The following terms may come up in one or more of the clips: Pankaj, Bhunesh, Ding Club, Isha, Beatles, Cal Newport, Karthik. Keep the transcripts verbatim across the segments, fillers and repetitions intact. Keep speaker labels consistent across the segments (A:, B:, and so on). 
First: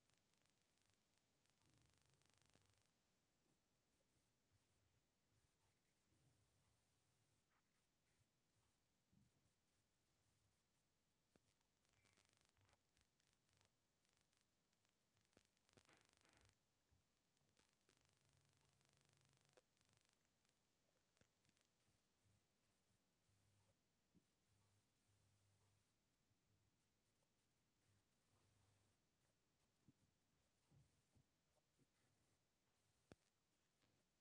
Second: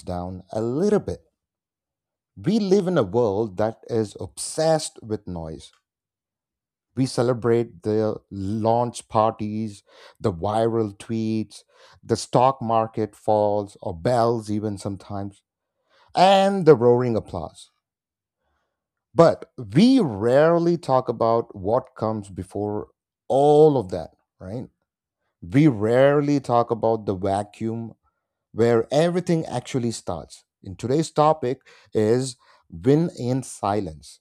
A: down a little bit. We live in a world that is obsessed with noise. We celebrate the launch parties, the viral tweets, the stock market falls, or bells, even sometimes, and the roaring applause. But we rarely talk about what comes before all of that, right? We rarely talk about the vacuum where everything actually starts. In today's topic is win in silence.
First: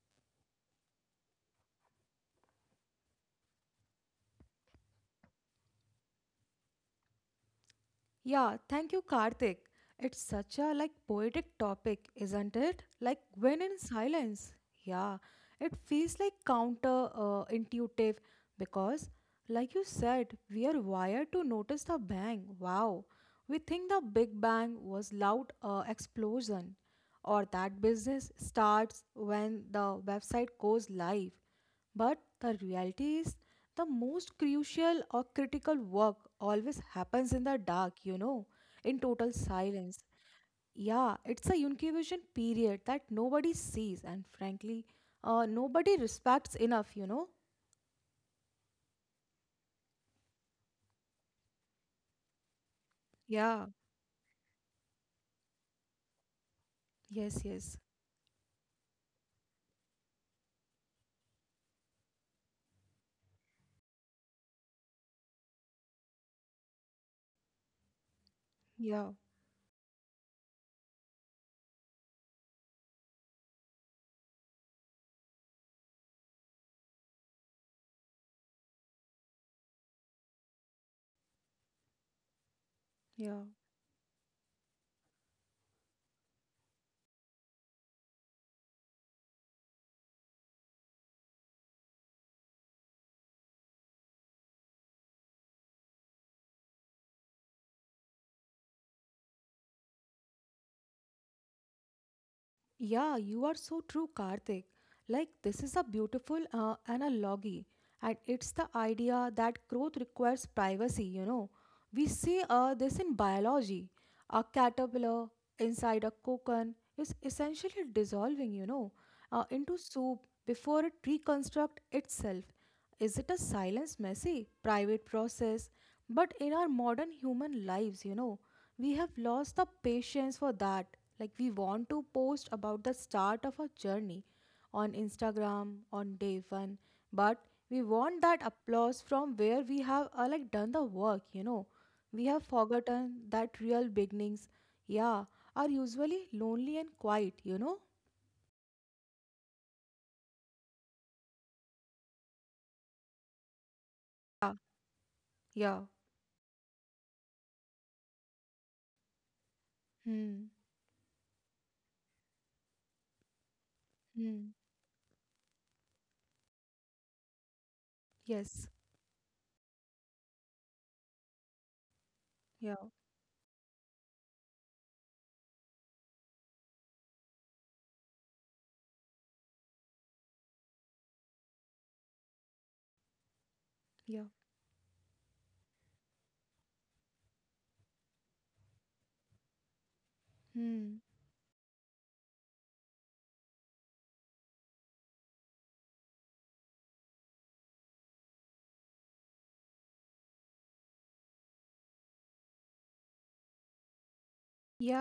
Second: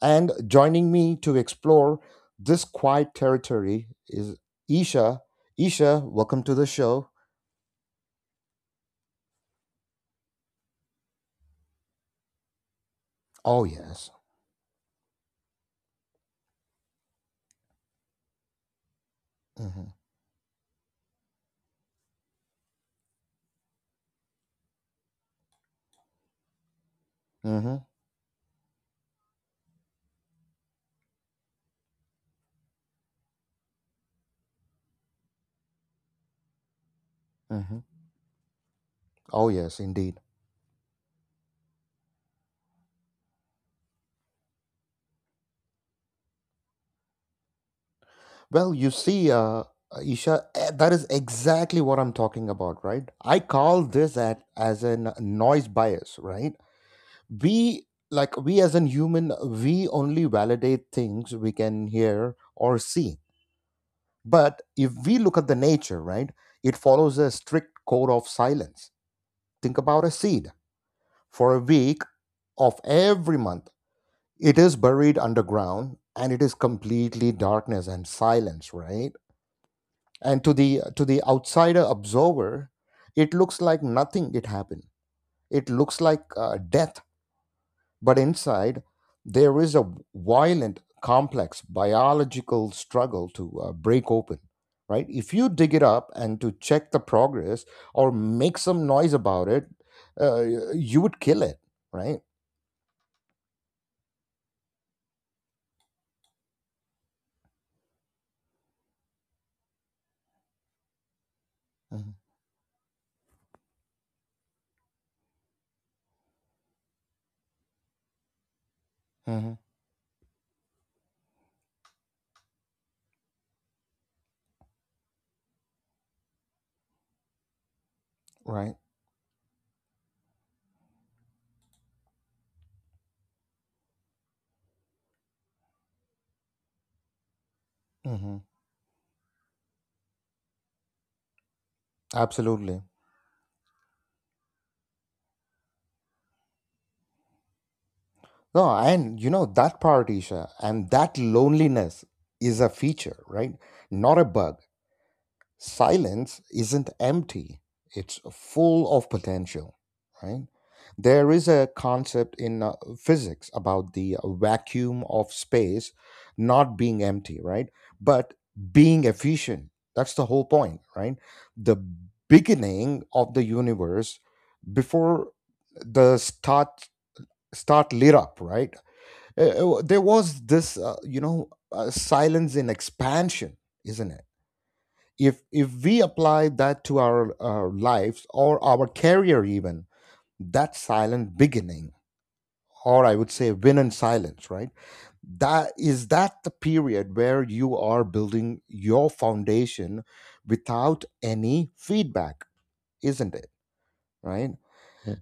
A: And joining me to explore this quiet territory is Isha. Isha, welcome to the show.
B: Yeah, thank you, Karthik. It's such a like poetic topic, isn't it? Like when
A: Oh
B: in
A: yes.
B: silence. Yeah, it feels like counter uh, intuitive because, like you
A: Mhm.
B: said, we are wired to notice the bang. Wow, we think the Big Bang was loud uh, explosion, or that
A: Mhm.
B: business starts when the website goes live. But the reality is, the most crucial or critical work always happens in the
A: Mhm.
B: dark, you know, in total
A: Oh yes,
B: silence.
A: indeed.
B: Yeah, it's a incubation period that nobody sees, and frankly, uh, nobody respects enough, you know.
A: Well, you see, uh, Isha, eh, that is exactly what I'm talking about, right? I
B: Yeah,
A: call this at, as a noise bias, right?
B: yes, yes,
A: we like we as a human, we only validate things we can hear or see. But if we look at the nature, right, it follows a strict code of silence.
B: yeah,
A: Think about a seed. For a week of every month, it is buried underground, and it is completely darkness and silence, right? And to the to the outsider observer, it
B: yeah.
A: looks like nothing it happened. It looks like uh, death. But inside, there is a violent, complex biological struggle to uh, break open, right? If you dig it up and to check the progress or make some noise about it, uh, you would kill it, right?
B: Yeah, you are so true, Karthik. Like, this is a beautiful uh, analogy, and it's the idea that growth requires privacy. You know, we
A: Hmm.
B: see uh, this in biology. A caterpillar inside a cocoon is essentially dissolving, you know, uh,
A: Hmm.
B: into soup before it reconstructs itself. Is it a silence, messy, private process? But in our modern human lives, you know,
A: Right.
B: we have lost the patience for that. Like we want to post about the start of our journey on Instagram on day one, but we want
A: Hmm.
B: that applause from where we have uh, like done the work, you know. We have
A: Absolutely.
B: forgotten that real beginnings, yeah, are usually lonely and quiet, you know.
A: No, and you know, that part, Isha, and that loneliness is a feature, right? Not a bug.
B: Yeah, yeah.
A: Silence isn't empty, it's full of potential, right?
B: Hmm.
A: There is a concept in uh, physics about the
B: Hmm.
A: vacuum of space not being empty, right? But
B: Yes.
A: being efficient. That's the whole point, right? The
B: Yeah.
A: beginning of the universe, before the start start lit up, right? Uh, uh, there was this uh, you know uh, silence in expansion, isn't it?
B: Yeah.
A: If if we apply that to our uh, lives or our career, even that
B: Hmm.
A: silent beginning, or I would say win in silence, right, that is that the period where you are building your foundation without any feedback, isn't it, right?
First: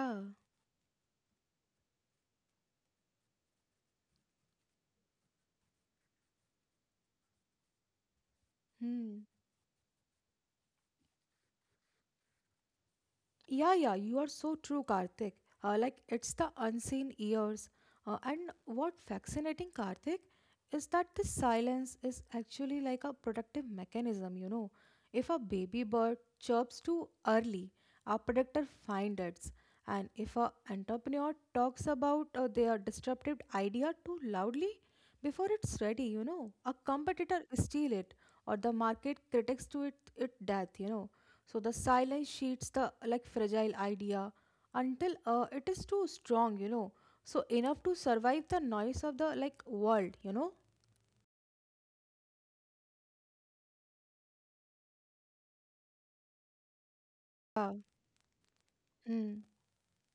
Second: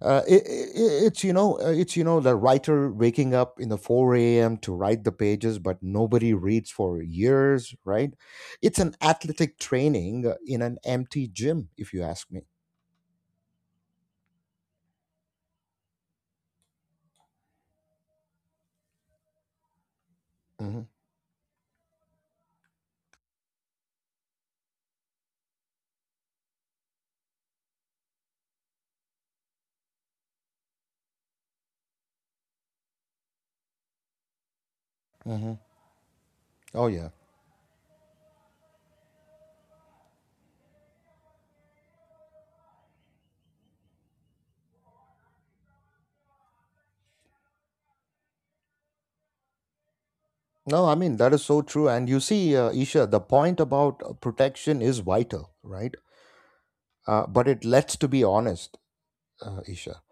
A: uh, it, it, it's you know uh, it's you know the writer waking up in the four a m to write the pages, but nobody reads for years, right? It's an
B: Hmm.
A: athletic training uh, in an empty gym, if you ask me.
B: Yeah. Yeah. You are so true, Karthik. Uh, like it's the unseen ears. Uh, and what fascinating, Karthik, is
A: Hmm.
B: that this silence is actually like a protective mechanism. You know, if a baby bird chirps too early, a predator finds it. And if an entrepreneur talks about uh, their disruptive idea too loudly, before
A: Hmm.
B: it's ready, you know, a
A: Oh yeah.
B: competitor steal it or the market critics to it, it death, you know. So the silence sheets the like fragile idea until uh, it is too strong, you know. So enough to survive the noise of the like world, you know.
A: No, I mean that is so true. And you see, uh, Isha, the point about uh, protection is vital, right? Uh, but it
B: Yeah.
A: lets to be honest,
B: Mm.
A: uh, Isha.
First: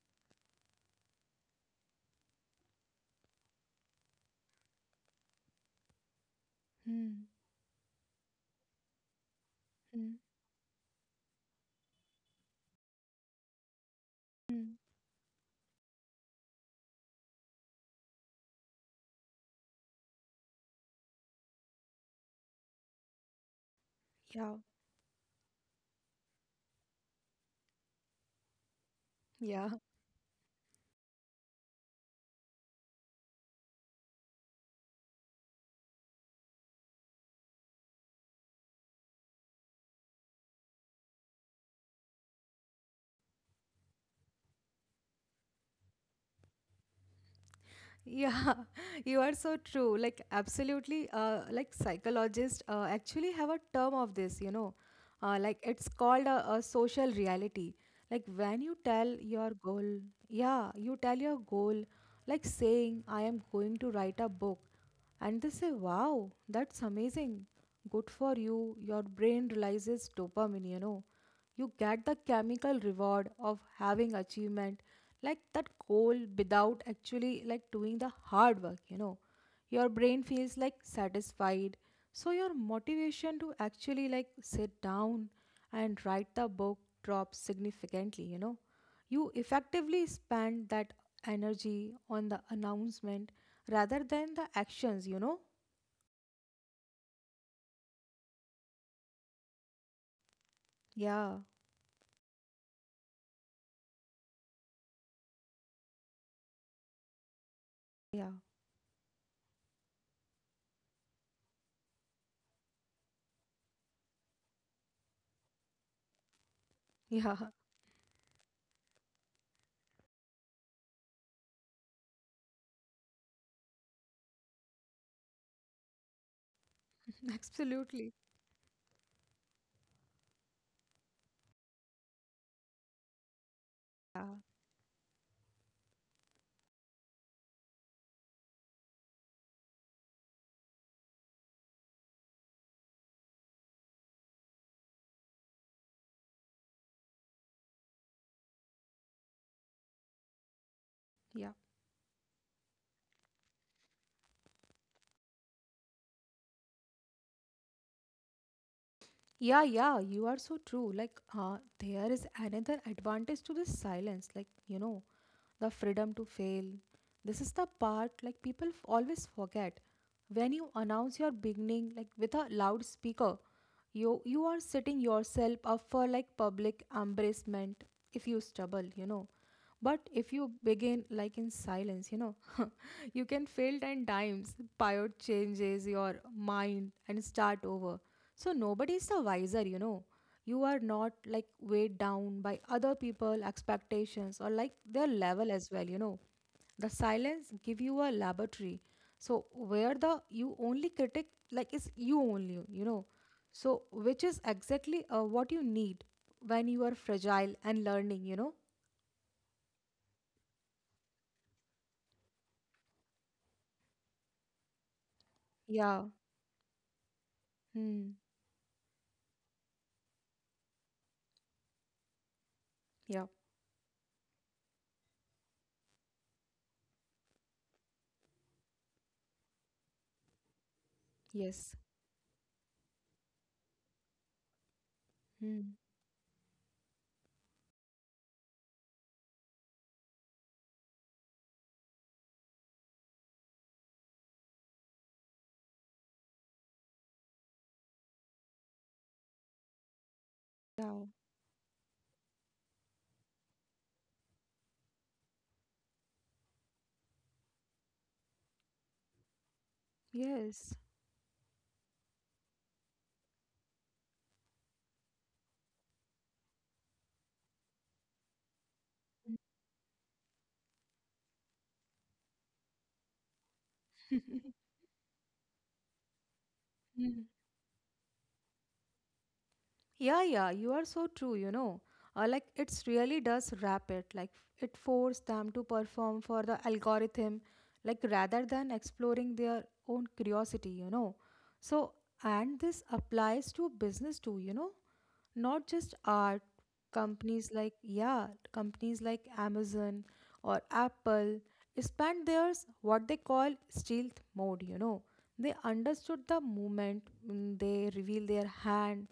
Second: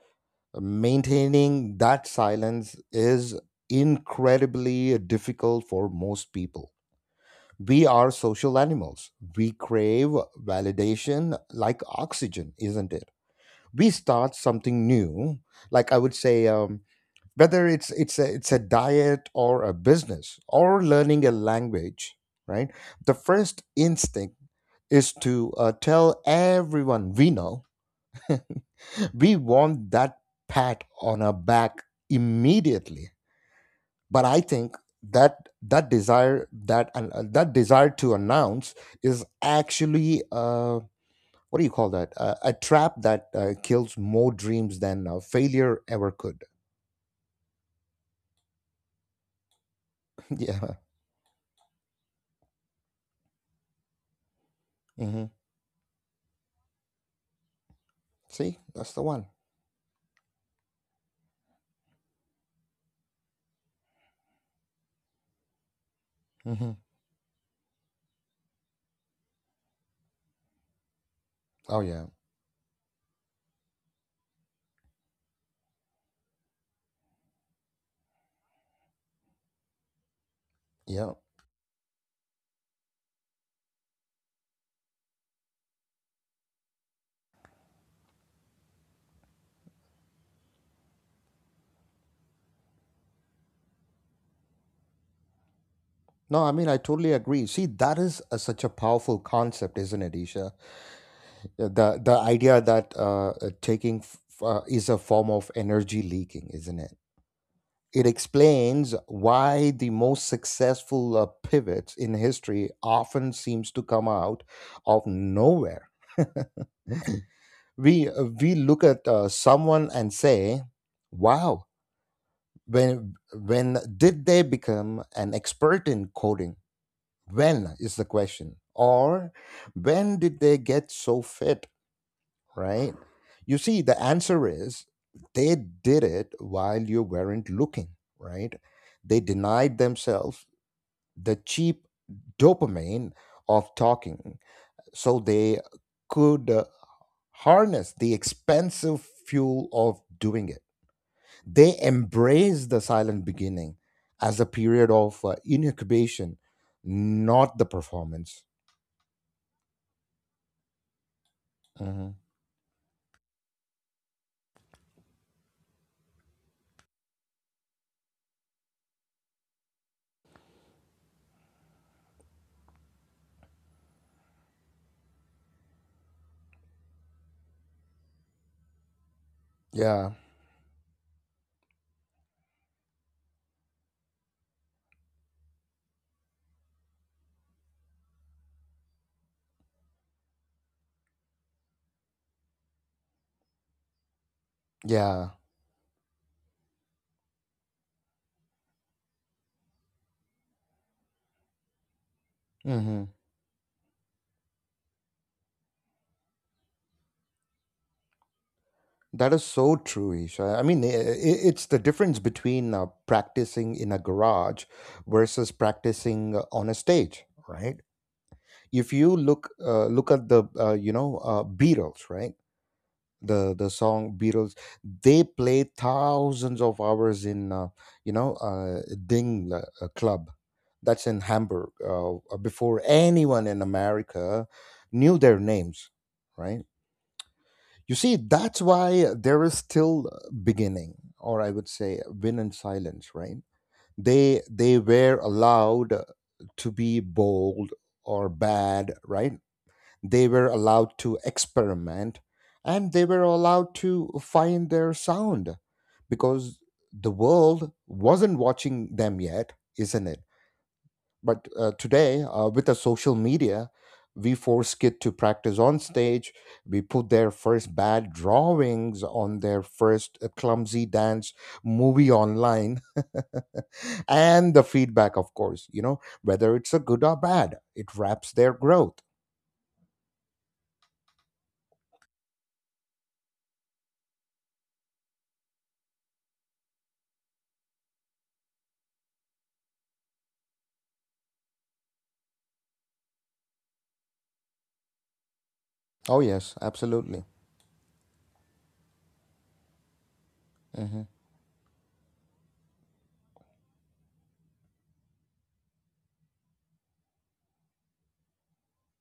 A: Maintaining that silence is incredibly difficult for most people.
B: Mm.
A: We are social animals. We
B: Mm.
A: crave validation like oxygen, isn't it? We start
B: Mm.
A: something new, like I would say, um, whether it's it's a, it's a diet or a business or learning a language, right? The first instinct
B: Yeah.
A: is to uh, tell everyone we know. We
B: Yeah.
A: want that pat on our back immediately. But I think that that desire, that and uh, that desire to announce is actually uh what do you call that, uh, a trap that uh, kills more dreams than uh, failure ever could.
B: Yeah, you are so true. Like
A: Yeah.
B: absolutely, uh, like psychologists uh, actually have a term of this, you know, uh,
A: Hmm.
B: like it's called a, a social reality. Like when you
A: See,
B: tell
A: that's the one.
B: your goal, yeah, you tell your goal, like saying, I am going to write a book. And they say, wow, that's
A: Hmm.
B: amazing. Good for you. Your brain realizes dopamine, you know. You
A: Oh
B: get the
A: yeah.
B: chemical reward of having achievement like that goal without actually like doing the hard work, you know. Your brain feels like
A: Yeah.
B: satisfied. So your motivation to actually like sit down and write the book drops significantly, you know. You effectively spend that energy on the announcement rather than the actions, you know?
A: No, I mean I totally agree. See, that is a, such a powerful concept, isn't it, Isha?
B: Yeah,
A: Yeah, the the idea that uh, uh, taking f- uh, is a form of energy leaking, isn't it?
B: yeah,
A: It explains why the most successful uh, pivots in history often seems to come out of nowhere.
B: yeah,
A: We uh, we look at uh, someone and say, "Wow, when when did they become an expert in coding?" When
B: absolutely.
A: is the question, or when did they get so fit? Right? You see, the answer is they did it while you weren't looking. Right? They denied themselves the cheap dopamine of talking, so they could uh, harness the expensive fuel of doing it.
B: Yeah.
A: They embrace the silent beginning as a period of uh, incubation, not the performance.
B: Yeah, yeah, you are so true. Like, uh, there is
A: Mhm.
B: another advantage to this silence, like, you know, the freedom to fail. This is the part, like, people f- always forget. When you announce your beginning, like, with a loudspeaker, you, you are setting yourself up for, like, public embarrassment if you stumble, you know. But if
A: Yeah,
B: you begin like in silence, you know, you can fail ten times, pivot changes your mind and start over. So nobody is the wiser, you know. You are not like weighed down by other people expectations or like their level
A: yeah.
B: as well, you know. The silence give you a laboratory. So where the you only critic like is you only, you know.
A: Mhm.
B: So which is exactly uh, what you need when you are fragile and learning, you know.
A: That is so true, Isha. I mean, i i- it's the difference between uh, practicing in a garage versus
B: Yeah.
A: practicing uh, on a stage, right?
B: Mm.
A: If you look uh, look at the uh, you know uh, Beatles, right?
B: Yeah.
A: The the song Beatles, they played thousands of hours in uh, you know uh, Ding uh, uh, Club, that's in
B: Yes.
A: Hamburg, uh, uh, before anyone in America knew their
B: Mm.
A: names, right? You see, that's why there is still beginning, or I would say, win in silence, right? They they were allowed to be bold or bad, right? They were
B: Yeah.
A: allowed to experiment, and they were allowed to find their sound because the world wasn't watching them yet, isn't it?
B: Yes.
A: But uh, today, uh, with the social media, we force kids to practice on stage. We put their first bad drawings on their first uh, clumsy dance movie online. And the feedback, of course, you know, whether it's a good
B: Mm.
A: or bad, it wraps their growth.
B: Yeah, yeah, you are so true, you know. Uh, like it's really does wrap it. Like it forced them to perform for the algorithm, like rather than exploring their own curiosity, you know. So, and this applies to business too, you know, not just
A: Oh
B: art.
A: yes, absolutely.
B: Companies like, yeah, companies like Amazon or
A: Mm-hmm.
B: Apple expand theirs what they call stealth mode, you know. They understood the movement, mm, they reveal their hand,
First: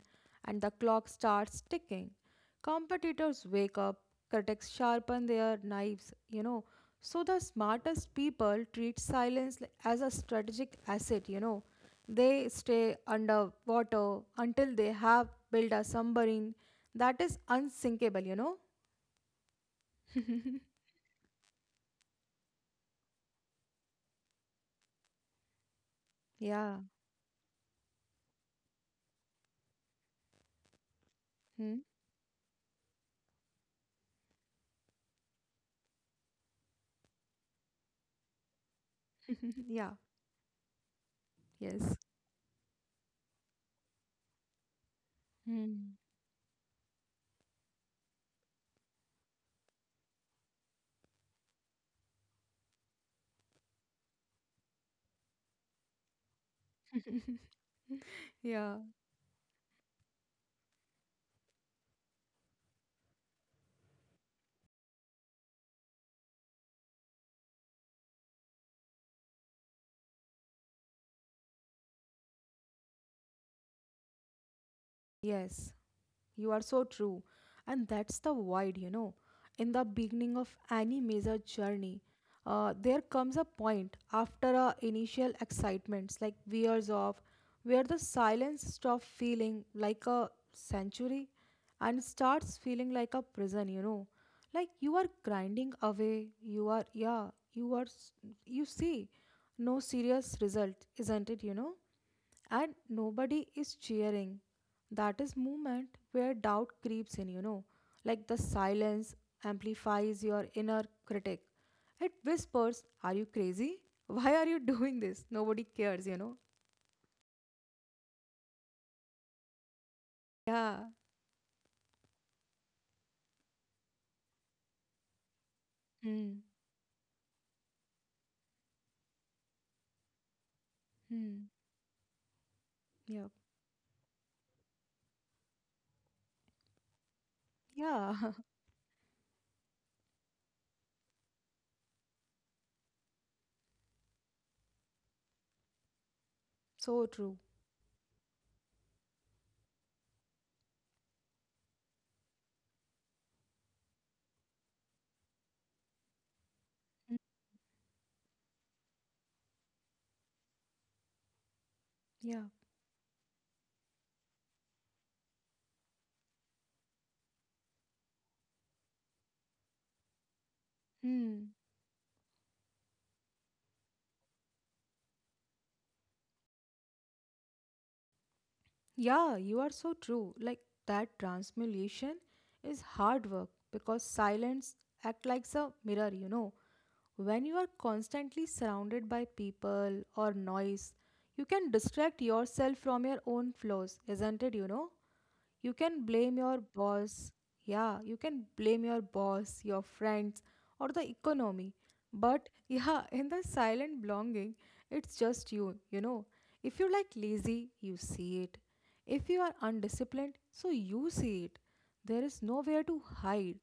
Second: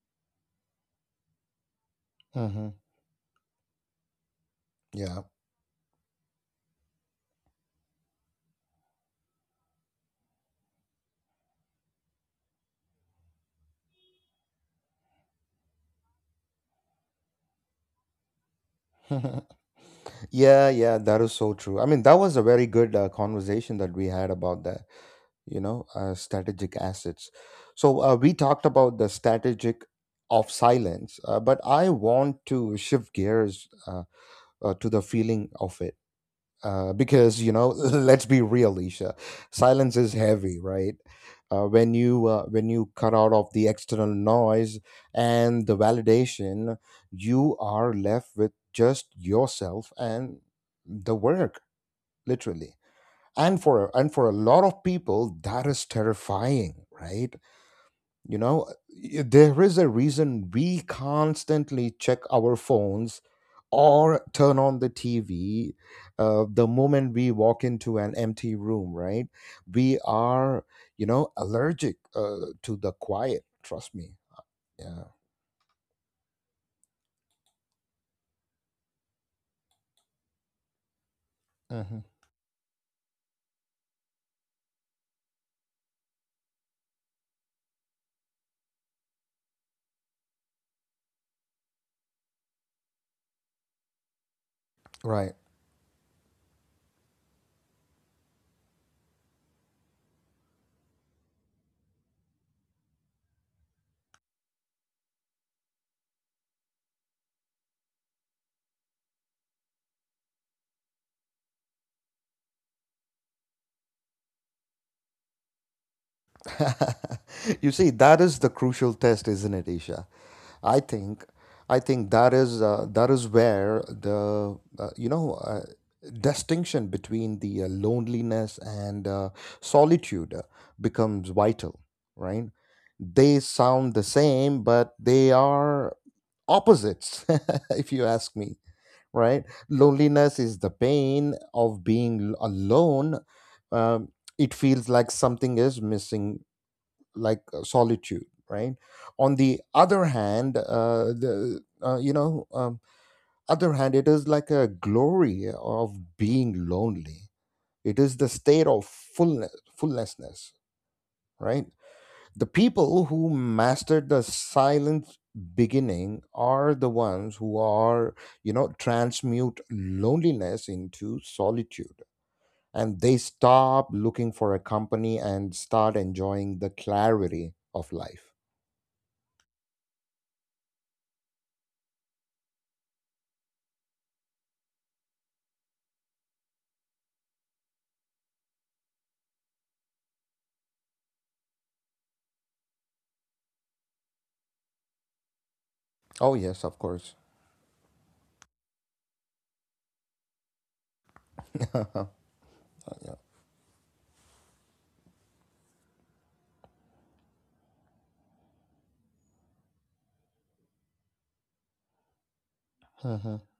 B: and the clock starts ticking.
A: Mm-hmm.
B: Competitors wake up, critics
A: Yeah.
B: sharpen their knives, you know. So the smartest people treat silence li- as a strategic asset, you know they stay underwater until they have built a submarine that is unsinkable, you know?
A: Yeah, yeah, that is so true. I mean, that was a very good uh, conversation that we had about that, you know, uh, strategic
B: Yeah.
A: assets. So uh, we talked about the strategic of silence, uh, but
B: Hmm.
A: I want to shift gears uh, uh, to the feeling of it. Uh, because you know, let's be real, Isha,
B: Yeah,
A: silence is heavy, right? uh,
B: yes.
A: when you uh, when you cut out of the external noise and the
B: Hmm.
A: validation, you are left with just yourself and the work, literally. And for and for a lot of people, that is terrifying, right? You know,
B: Yeah,
A: y- there is a reason we constantly check our phones or turn on the T V, uh, the moment we walk into an empty room, right? We are, you know, allergic uh, to the quiet, trust me. Yeah.
B: yes. You are so true. And that's the void, you know. In the beginning of any major journey,
A: Hmm.
B: uh, there comes a point after our initial excitements, like wears off, where the silence stops feeling like a sanctuary and starts feeling like a prison, you know. Like you are
A: Right.
B: grinding away, you are, yeah, you are, s- you see, no serious result, isn't it, you know? And nobody is cheering. That is moment where doubt creeps in, you know, like the silence amplifies your inner critic. It whispers, are you crazy? Why are you doing this? Nobody cares, you know.
A: You see, that is the crucial test, isn't it, Isha?
B: Yeah.
A: I think, I think that is uh, that is where the uh, you know uh,
B: Hmm.
A: distinction between the uh, loneliness and uh, solitude uh, becomes
B: Hmm.
A: vital, right?
B: Yeah.
A: They sound the same, but they are opposites, if you
B: Yeah.
A: ask me, right? Loneliness is the pain of being l- alone. Um, it feels like something is missing,
B: so true.
A: like uh, solitude. Right? On the other hand, uh, the uh, you know um, other hand it is like a glory of being
B: Mm.
A: lonely. It is the state of fullness fullnessness, right?
B: Yeah.
A: The people who mastered the silent beginning are the ones who are you know transmute loneliness into
B: Hmm.
A: solitude, and they stop looking for a company and start enjoying the clarity of life.
B: Yeah, you are so true. Like that transmutation is hard work because silence act like a mirror, you know. When you are constantly surrounded by people or noise, you can distract yourself from your own flaws, isn't it? You know? You can blame
A: Oh
B: your
A: yes, of course.
B: boss. Yeah, you can blame your boss, your friends, or the economy. But yeah, in the silent belonging, it's just you, you know. If you like lazy, you see it. If you are undisciplined, so you see it. There is nowhere to
A: Mhm.
B: hide.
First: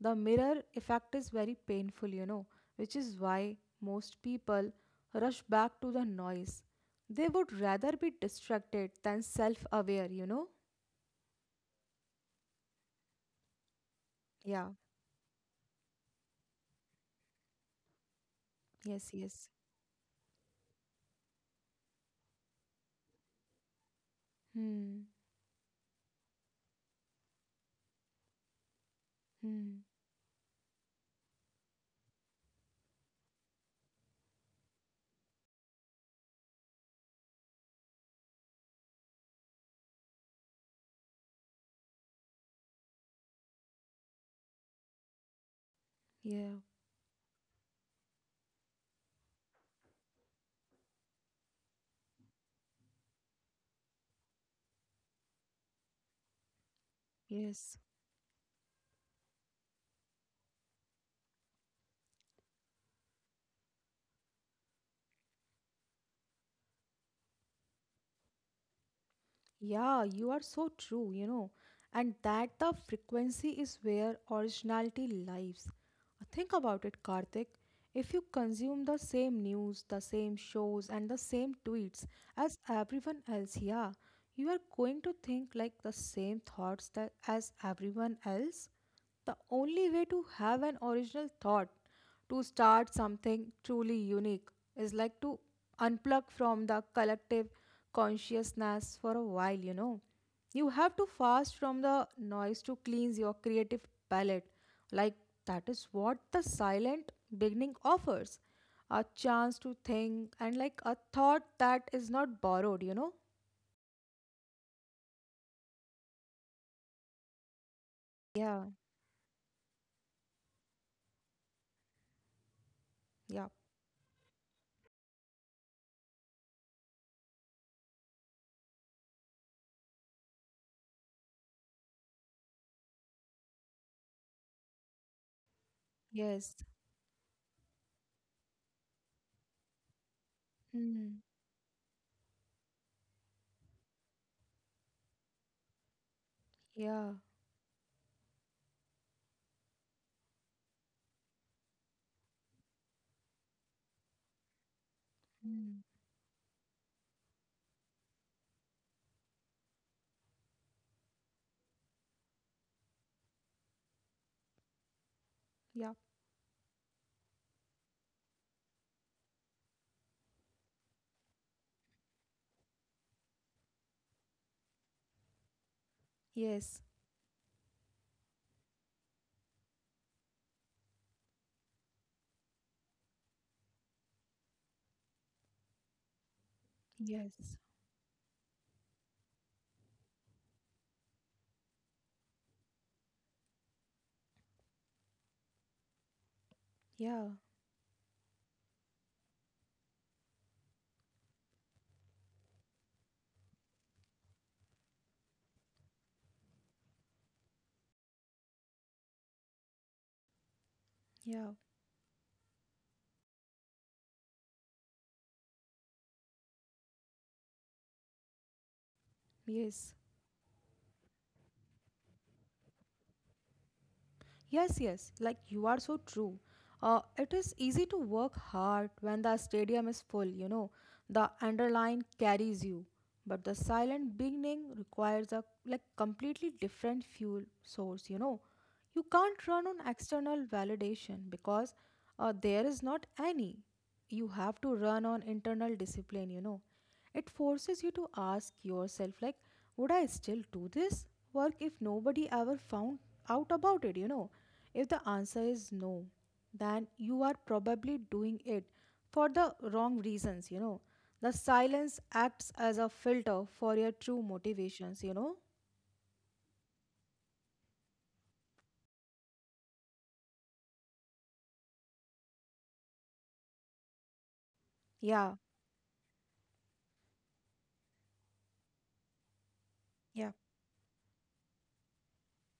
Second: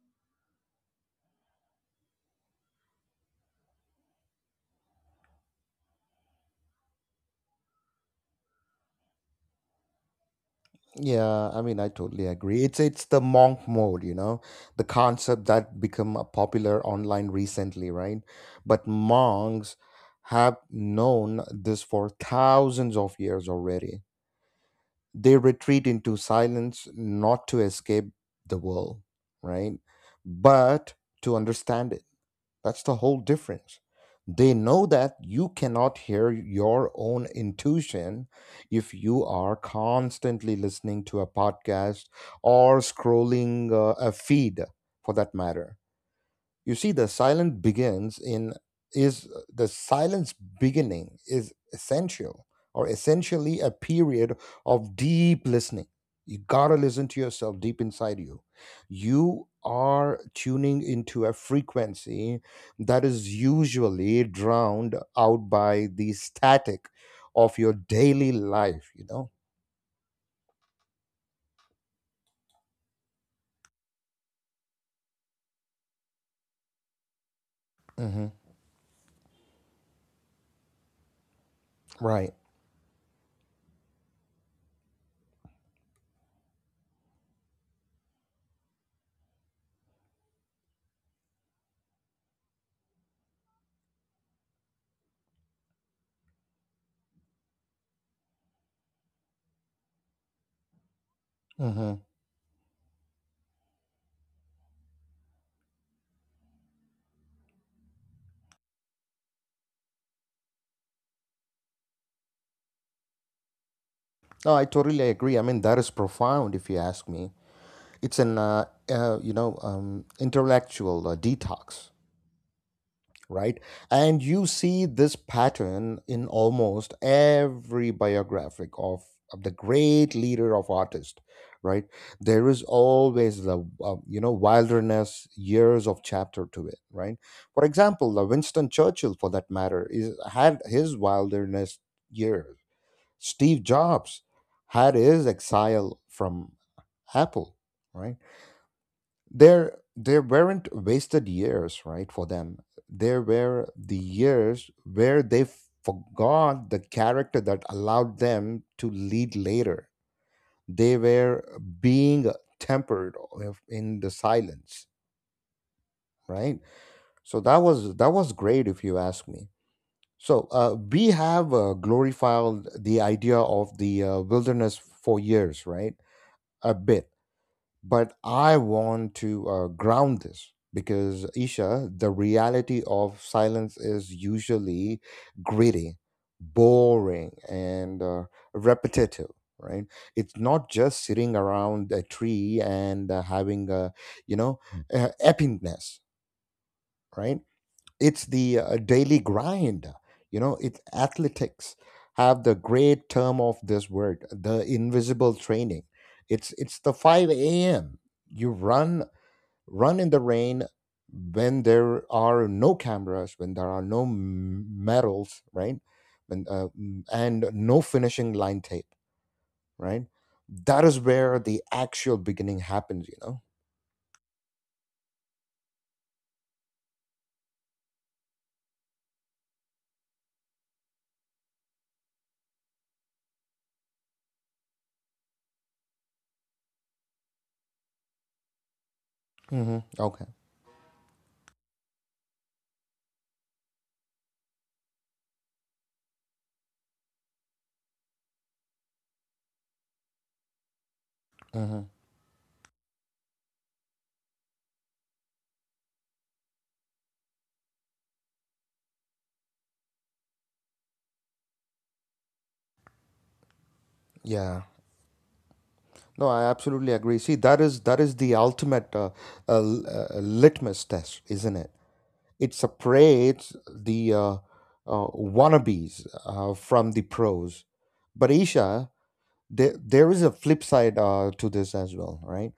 B: The mirror effect is very painful, you know, which is why most people rush back to the noise. They would rather be distracted than self aware, you know?
A: Yeah, I mean, I totally agree. It's it's the monk mode, you know,
B: Yeah.
A: the concept that become uh, popular online recently, right? But
B: Yes, yes.
A: monks have known this for thousands of years already.
B: Hmm.
A: They retreat into silence not to escape the world, right?
B: Hmm.
A: But to understand it. That's the whole difference. They know that you cannot hear your own intuition if you are constantly listening to a podcast or scrolling uh, a feed, for that matter.
B: Yeah.
A: You see, the silence begins in is uh, the silence beginning is essential or essentially a period of deep listening. You gotta listen to yourself
B: Yes.
A: deep inside you. You are tuning into a frequency that is usually drowned out by the static of your daily life, you know.
B: Yeah, you are so true, you know. And that the frequency is where originality lives. Think about it, Karthik. If you
A: Hmm.
B: consume the same news, the same shows, and the same tweets
A: Right.
B: as everyone else, yeah, you are going to think like the same thoughts that as everyone else. The only way to have an original thought to start something truly unique is like to unplug from the collective consciousness for a while, you know. You have to fast from
A: Hmm.
B: the noise to cleanse your creative palette. Like that is what the silent beginning offers a chance to think and like a thought that is not borrowed, you know?
A: No, I totally agree. I mean, that is profound, if you ask me. It's an
B: Yeah,
A: uh, uh, you know um, intellectual uh, detox,
B: yeah,
A: right? And you see this pattern in almost every biographic of, of the great leader of artist, right? There is always the uh, you know wilderness years of chapter
B: yes.
A: to it, right? For example, the Winston Churchill for that matter is had his
B: Mm,
A: wilderness years. Steve Jobs had his exile from
B: yeah,
A: Apple, right? There there weren't wasted years, right, for them. There were the years where they
B: mm,
A: forgot the character that allowed them to lead later. They were being tempered of- in the silence,
B: yeah,
A: right? So that was that was great, if you ask me. So uh, we have uh, glorified the idea of the uh, wilderness for years, right? A
B: yes,
A: bit. But I want to uh, ground this because Isha, the reality of silence is usually gritty, boring,
B: yes,
A: and uh, repetitive. Right? It's not just sitting around a tree and uh, having a, you know, uh, epicness.
B: yeah,
A: Right? It's the uh, daily grind, you know. It's athletics have the great term of this word, the invisible training. It's it's the five a m, you run run in the rain
B: yeah,
A: when there are no cameras, when there are no m- medals, right? When uh, mm, and no finishing line tape,
B: yes.
A: right? That is where the actual beginning happens, you know.
B: Yes, yes, like you are so true. Uh, it is easy to work hard when the stadium is full, you know, the underline carries you. But the silent beginning requires a like completely different fuel source, you know. You can't run
A: Hmm.
B: on
A: Okay.
B: external validation because uh, there is not any. You have to run on internal discipline, you know. It forces you to ask yourself, like, would I still do this work if
A: Hmm.
B: nobody ever found out about it? You know, if the answer is no, then you are probably doing it for the wrong reasons. You know, the silence acts as a filter for your true
A: Yeah.
B: motivations. You know,
A: No, I absolutely agree. See, that is that is the ultimate uh, uh, l- uh, litmus test, isn't it? It separates the uh, uh,
B: yeah,
A: wannabes uh, from the pros. But Isha, there there is
B: yeah,
A: a flip side uh, to this as well, right?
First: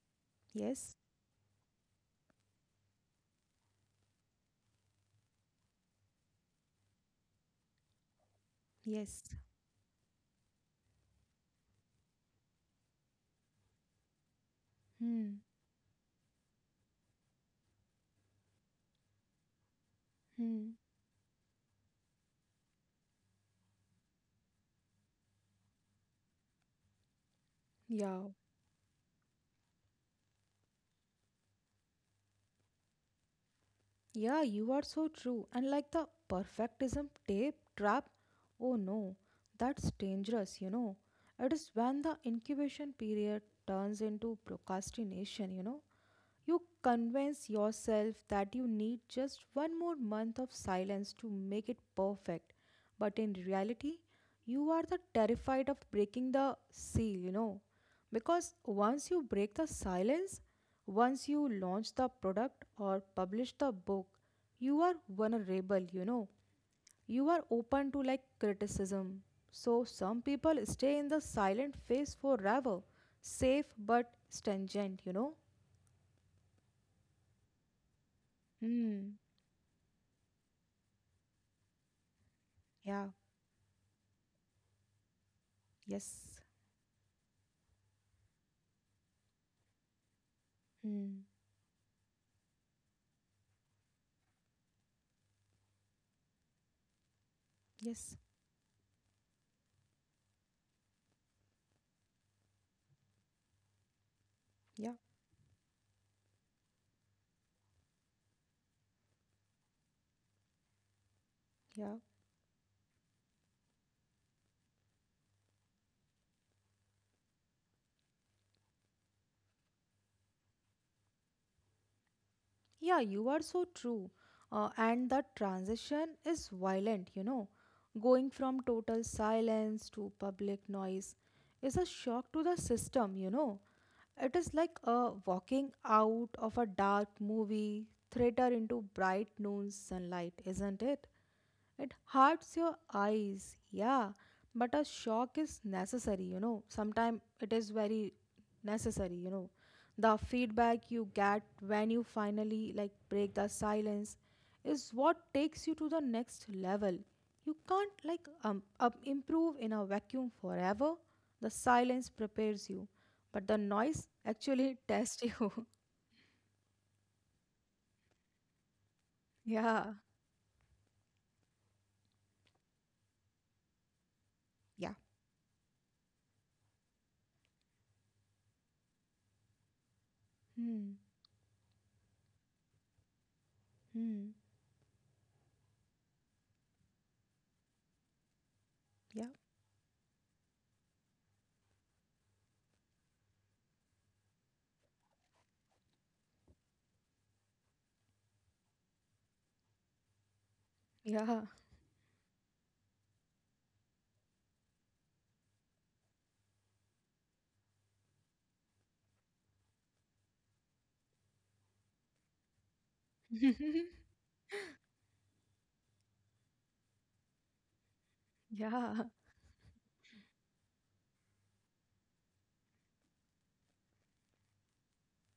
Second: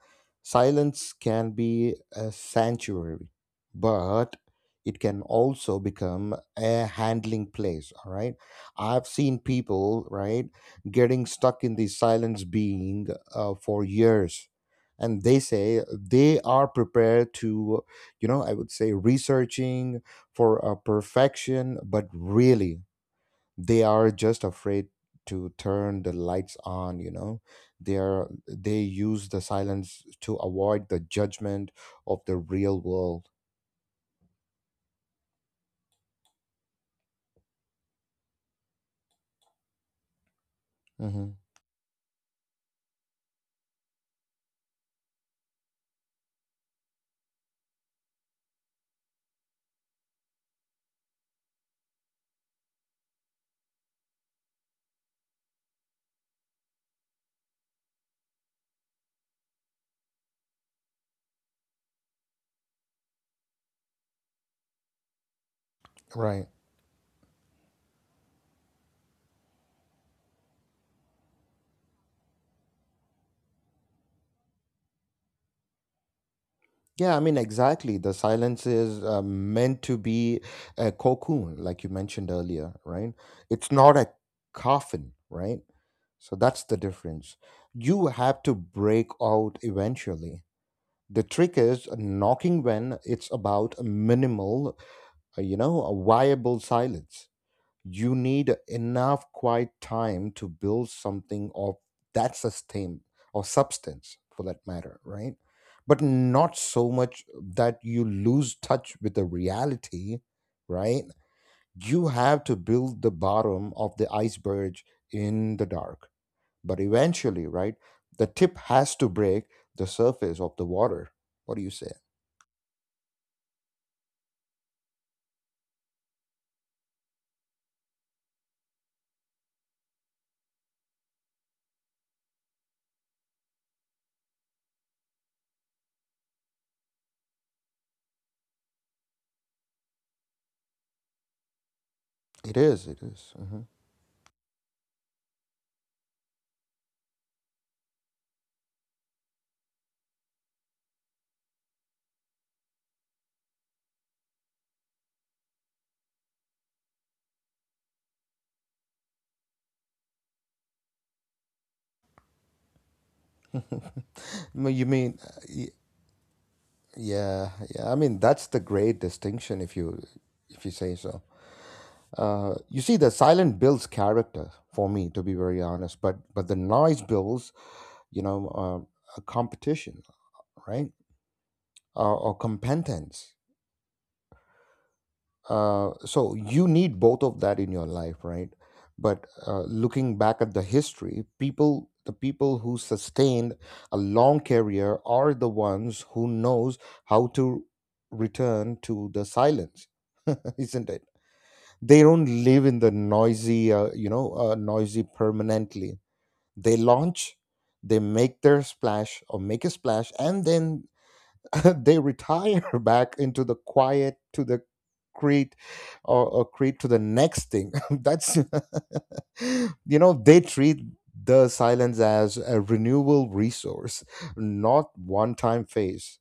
B: yes,
A: Silence can be a sanctuary, but it can also become a handling place, all right. I've
B: yes,
A: seen people, right, getting stuck in the silence being uh, for years, and they
B: hmm,
A: say they are prepared to, you know I would say, researching for
B: hmm,
A: uh, perfection, but really they are just afraid to turn the lights on you know They are
B: yeah.
A: they use the silence to avoid the judgment of the real world.
B: Yeah, you are so true. And like the perfectism tape trap, oh no, that's dangerous, you know.
A: Hmm.
B: It is when the incubation period turns into procrastination, you know. You convince yourself that you need just one more month of silence to make it perfect, but in reality, you are the terrified of breaking the seal, you know. Because once you break the silence, once you launch the product or publish the book, you are vulnerable, you
A: Right.
B: know. You are open to like criticism. So some people stay in the silent phase forever, safe but stringent, you know.
A: Yeah, I mean, exactly. The silence is uh,
B: Hmm.
A: meant to be a cocoon, like you mentioned earlier, right?
B: Yeah,
A: It's not a coffin, right? So that's the
B: yes.
A: difference. You have to break out eventually. The trick
B: Mm.
A: is knocking when it's about minimal uh, you know, a viable silence. You need
B: Yes.
A: enough quiet time to build something of that sustain or substance for that matter, right?
B: Yeah,
A: But not so much that you lose touch with the reality, right? You have to
B: yeah.
A: build the bottom of the iceberg in the dark. But eventually, right, the tip has to break the surface of the water. What do you say?
B: Yeah, you are so true. Uh, and the transition is violent, you know. Going from total silence to public noise is a shock to the system, you know. It is like uh, walking out of a dark movie theater into bright noon sunlight, isn't it?
A: It
B: It
A: is, it is.
B: hurts your
A: Mhm.
B: eyes, yeah, but a shock is necessary, you know. Sometimes it is very necessary, you know. The feedback you get when you finally like break the silence is what takes you to the next level. You can't like um, up improve in a vacuum forever. The silence prepares you, but the
A: No, You
B: noise
A: mean, uh,
B: actually
A: y-
B: tests you.
A: Yeah, yeah. I mean, that's the great distinction if you if you
B: yeah,
A: say so. Uh, you see, the silent builds character for me, to be very
B: yeah.
A: honest. But but the noise builds, you know, uh, a competition, right?
B: Hmm.
A: Uh, or competence.
B: Hmm.
A: Uh, so you need both of that in your life, right? But uh,
B: Yeah.
A: looking back at the history, people, the people who sustained a long career are the ones who knows how to return to the silence, isn't it? They
B: Yeah.
A: don't live in the noisy, uh, you know, uh, noisy permanently. They launch, they make their splash or make a splash, and then they retire back into the quiet to the create or, or create to the next thing. That's
B: yeah.
A: you know they treat the silence as a renewable resource, not one-time phase.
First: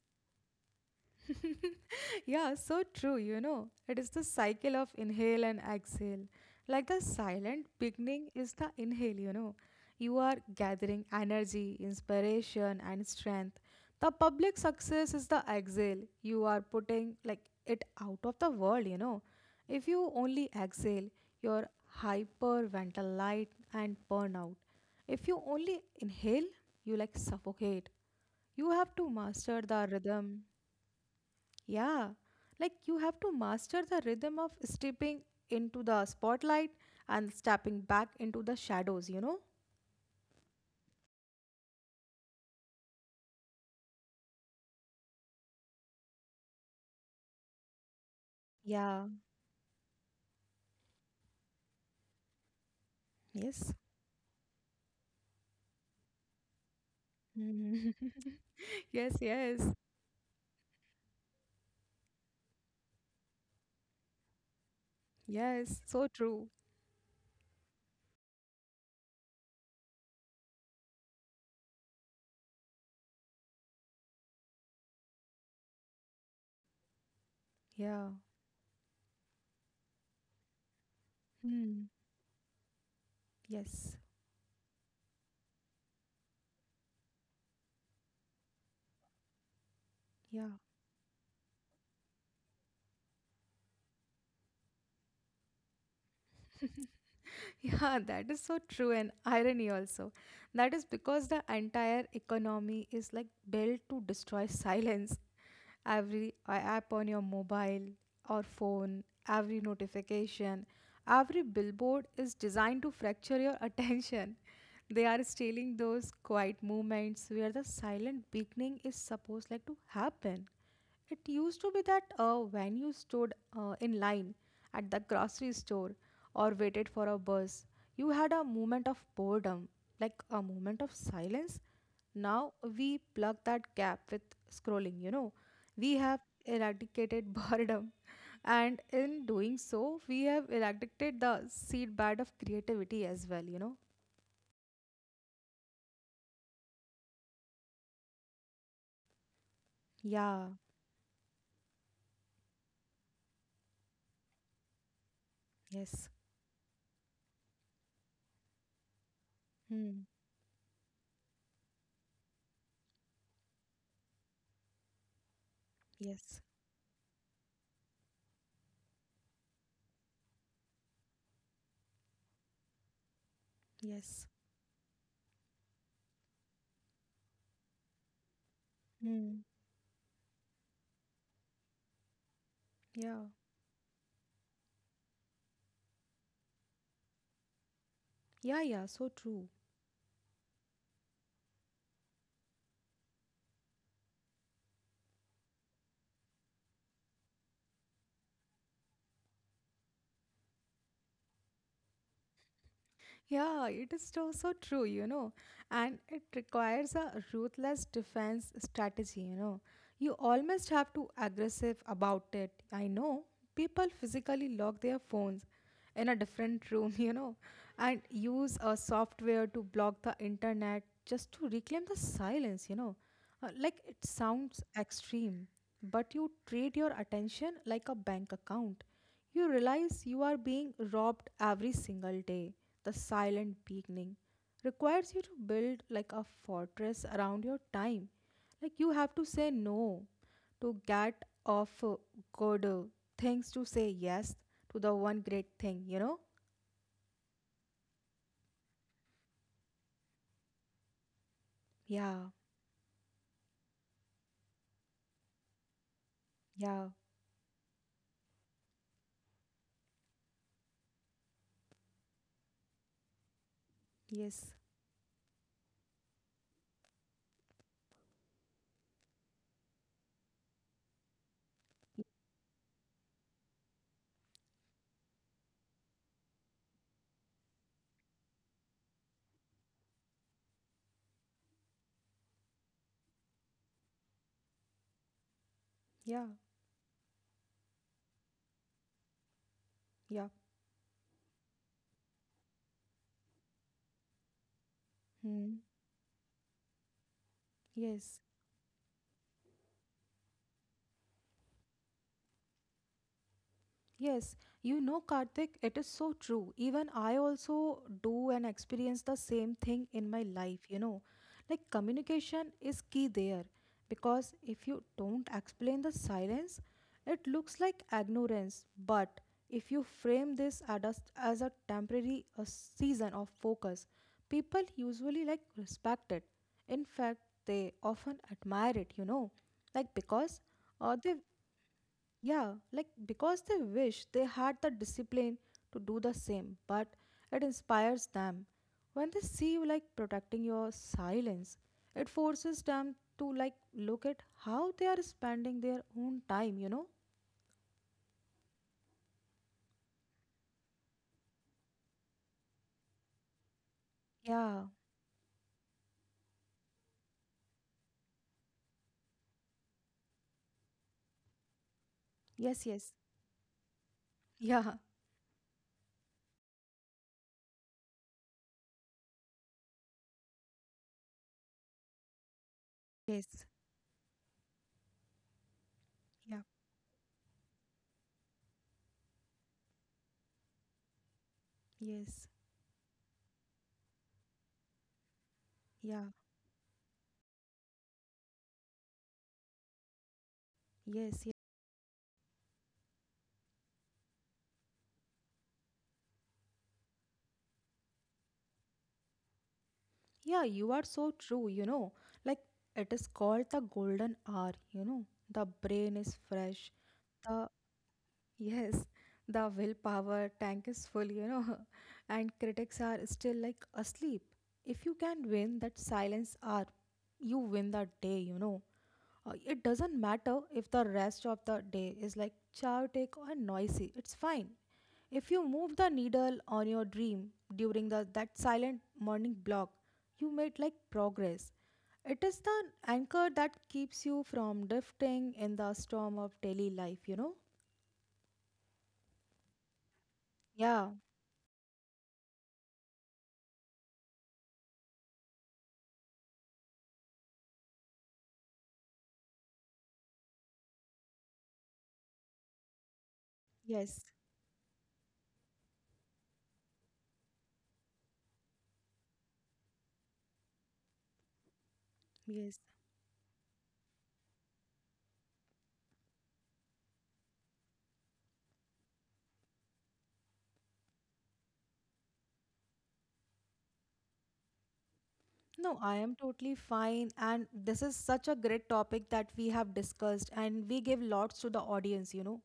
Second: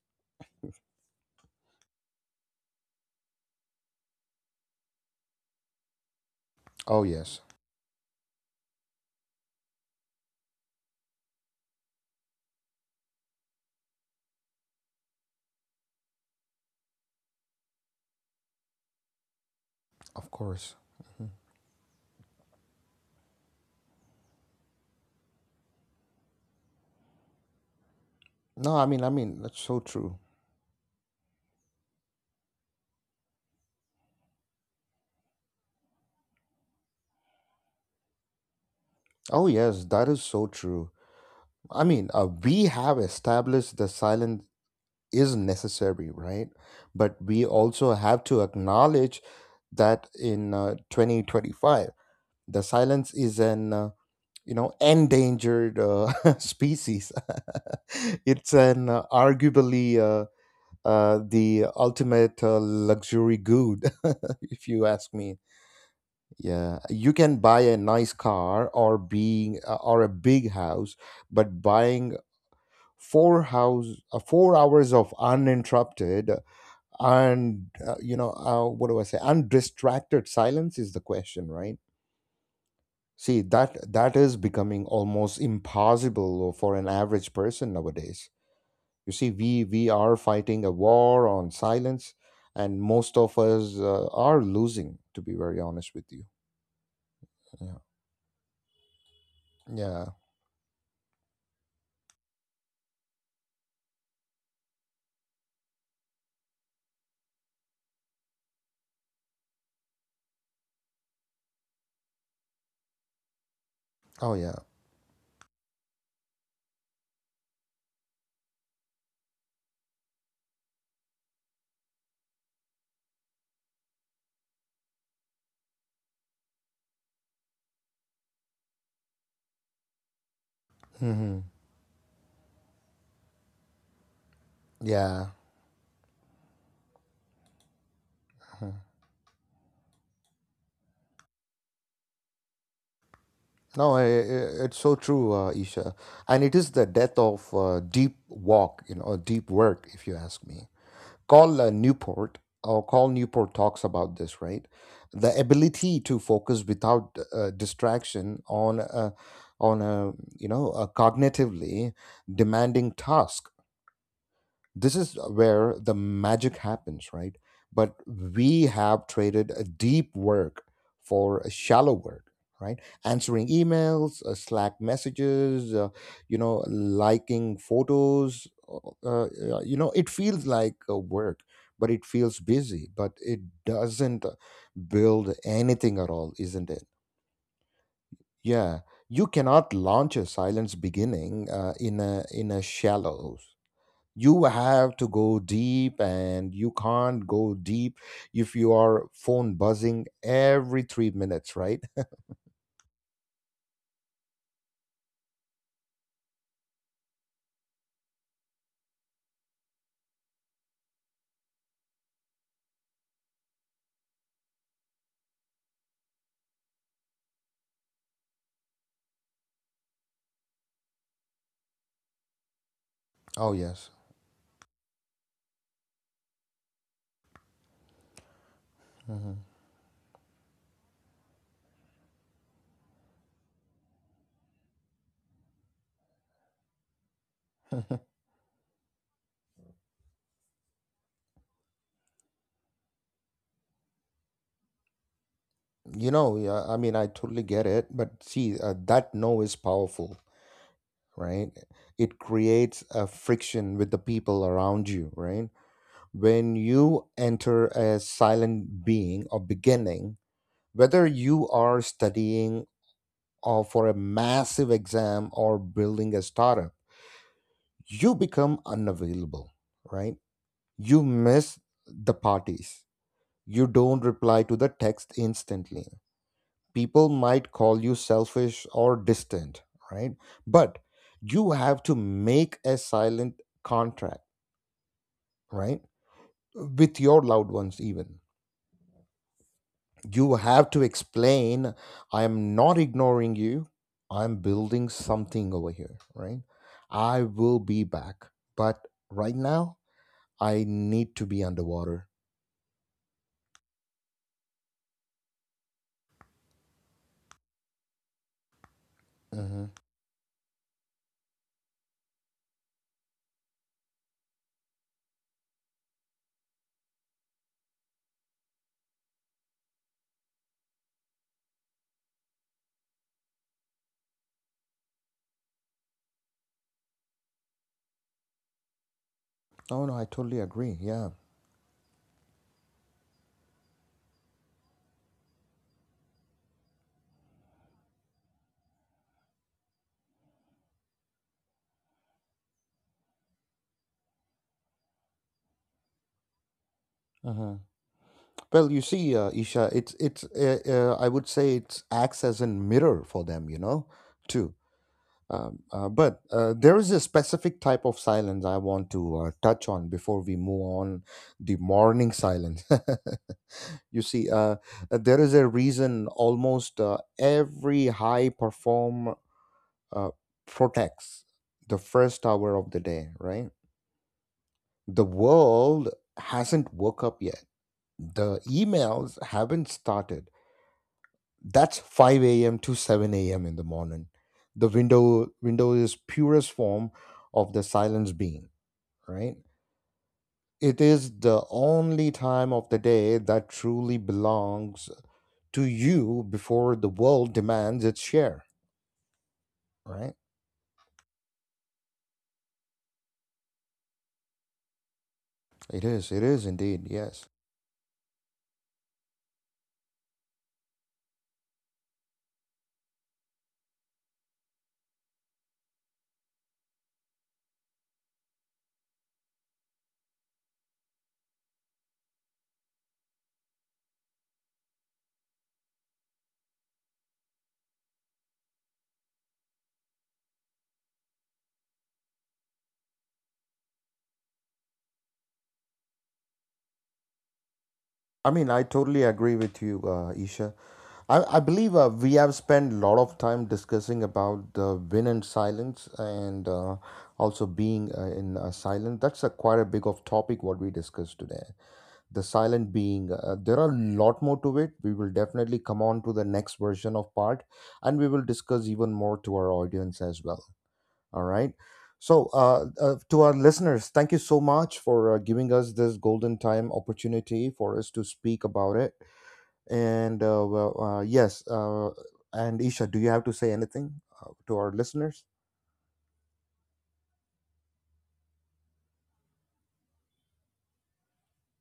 B: yeah, so true, you know. It is the cycle of inhale and exhale. Like the
A: Oh yes,
B: silent beginning is the inhale, you know. You are gathering energy, inspiration, and strength. The public success is the exhale. You are putting like it out of the world, you know. If you only
A: of
B: exhale,
A: course.
B: you're hyperventilate and burn out. If you only inhale, you like suffocate. You have to
A: No,
B: master
A: I mean,
B: the
A: I mean, that's
B: rhythm
A: so true.
B: yeah, like you have to master the rhythm of stepping into the spotlight and stepping back into the shadows, you know?
A: Oh yes, that is so true. I mean, uh, we have established the silence is necessary, right? But we also
B: Yeah,
A: have to acknowledge that in uh, twenty twenty-five, the
B: yes.
A: silence is an uh, you know endangered uh, species.
B: Mhm. Yes,
A: It's
B: yes,
A: an uh, arguably uh, uh, the ultimate uh, luxury good, if you
B: yes,
A: ask
B: so
A: me.
B: true.
A: Yeah, you can buy a nice car or being uh, or a big house, but buying four house uh, four hours of uninterrupted
B: Yeah.
A: and uh, you know uh, what do I say undistracted silence is the
B: Hmm.
A: question, right?
B: Yes,
A: See, that that is becoming almost impossible for an average person nowadays. You see, we
B: yeah.
A: we are fighting a war on silence, and most of us uh, are losing, to be very honest with you.
B: Yeah, that is
A: Yeah.
B: so true and irony also. That is
A: Yeah.
B: because the entire economy is like built to destroy silence. Every uh, app on your mobile or phone, every notification, every billboard is designed to fracture your attention. They
A: Oh
B: are
A: yeah.
B: stealing those quiet moments where the silent beginning is supposed like to happen. It used to be that uh, when you stood uh, in line at the grocery store or waited for a bus, you had a moment of boredom, like a moment of silence.
A: Hmm.
B: Now we plug that gap with scrolling, you know. We
A: Yeah.
B: have eradicated boredom, and in doing so, we have eradicated the seedbed of creativity as well, you know.
A: No, i- i- it's so true, uh, Isha. And it is the death of uh, deep walk, you know, or deep
B: Yeah,
A: work, if you ask me. Call uh, Newport, or Call Newport talks about this, right?
B: yes.
A: The ability to focus without uh, distraction on a,
B: Hmm.
A: on a, you know, a cognitively demanding task, this is
B: Yes,
A: where the magic happens, right? But we have traded a deep work for a shallow work, right?
B: yes.
A: Answering emails, uh, Slack messages, uh, you know, liking photos.
B: Hmm.
A: Uh, uh, you know, it feels like uh, work, but it feels
B: Yeah.
A: busy, but it doesn't uh, build anything at all, isn't it?
B: Yeah, yeah, so true.
A: Yeah, you cannot launch a silence beginning uh, in a in a shallow. You have to go deep, and you can't go deep if you are phone buzzing every three minutes, right?
B: Yeah, it is so, so true, you know, and it requires a ruthless defense strategy, you know. You almost have to aggressive about it. I know people physically lock their phones in a different room, you know, and use a software to block the internet just to reclaim the silence, you know. Uh, like it
A: Oh
B: sounds
A: yes.
B: extreme, but you treat your attention like a bank account. You realize you
A: Mhm.
B: are being robbed every single day. The silent beginning requires you to build like a fortress around your time, like you have to say no to get off uh, good uh, things, to say yes to the one great thing, you know.
A: You know, yeah, I mean, I totally get it, but see, uh, that no is powerful,
B: Yeah,
A: right? It creates a friction with the people around you, right?
B: yeah,
A: When you enter a silent being or beginning, whether you are studying or
B: yes,
A: for a massive exam or building a startup, you become unavailable, right? You miss the parties. You don't reply to the text instantly. People might call you selfish or distant, right? But you have to make a silent contract,
B: yeah,
A: right? With your loved ones, even.
B: yeah.
A: You have to explain, I am not ignoring you, I'm
B: Hmm.
A: building something over here, right? I
B: Yes.
A: will be back, but right now I need to be underwater.
B: Yes, you know, Karthik, it is so true. Even I also do and experience the same thing in my
A: Hmm.
B: life, you know. Like communication is key there, because if you don't explain the silence, it looks like ignorance. But if you frame this at a as a temporary a season of focus, people usually like respect it. In fact, they often admire it, you know, like because
A: Oh no, I
B: uh, they
A: totally agree. Yeah.
B: yeah, like because they wish they had the discipline to do the same, but it inspires them. When they see you like protecting your silence, it forces them to like look at how they are spending their own time, you know?
A: Hmm. Well, you see, uh, Isha, it's it's uh, uh, I would say it acts as a mirror for them, you
B: Yeah,
A: know, too. um, uh, but uh, there is a specific type of silence I want to uh, touch on before we move on, the
B: yes, yes,
A: morning silence.
B: yeah,
A: You see, uh, uh, there is a reason almost uh, every high perform uh, protects the first hour
B: yes,
A: of the day, right? The
B: yeah,
A: world hasn't woke up yet. The emails haven't started.
B: yes,
A: That's five a m to seven a m in the morning. The
B: yeah,
A: window window is purest form of the silence being, right?
B: yes, yes.
A: It is the only time of the day that truly belongs to you before the world demands its share,
B: Yeah, you are
A: right?
B: so true, you know. Like it is called the golden hour, you know. The brain is
A: It
B: fresh,
A: is, it is
B: the
A: indeed, yes.
B: yes, the willpower tank is full, you know, and critics are still like asleep. If you can win that silence hour, you win that day, you know. Uh, it doesn't matter if the rest of the day is like chaotic or noisy, it's fine. If you move the needle on your dream during the, that silent morning block, you made like progress. It is the anchor that keeps you from drifting in the storm of daily life, you know?
A: I mean, I totally agree with you,
B: Yeah.
A: uh, Isha. I, I believe uh, we have spent a lot of time discussing about the win and silence, and uh, also being uh, in uh, silent. That's a quite a big of topic what we discussed today. The silent being,
B: Yes,
A: uh, there are a lot more to it. We will definitely come on to the next version of part, and we will discuss even more to our audience as well. All right.
B: yes.
A: So, uh, uh, to our listeners, thank you so much for uh, giving us this golden time opportunity for us to speak about it. And uh, well, uh, yes, uh, and Isha, do you have to say anything uh, to our
B: No, I
A: listeners?
B: am totally fine. And this is such a great topic that we have discussed, and we give lots to the audience, you know.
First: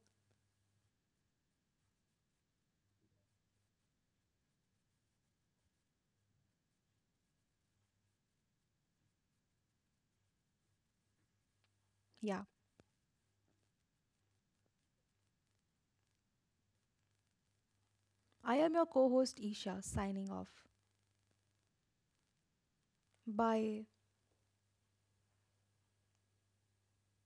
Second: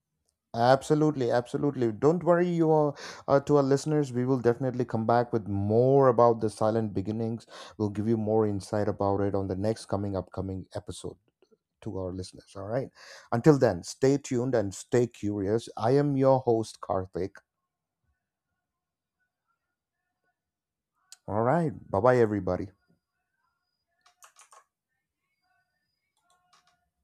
A: Absolutely, absolutely. Don't worry, you are, uh, to our listeners. We will definitely come back with more about the silent beginnings. We'll give you more insight about it on the next coming upcoming episode. To our
B: Yeah.
A: listeners. All right. Until then, stay tuned and stay curious. I am your host, Karthik.
B: I am your co host, Isha, signing off.
A: All right. Bye bye, everybody.
B: Bye.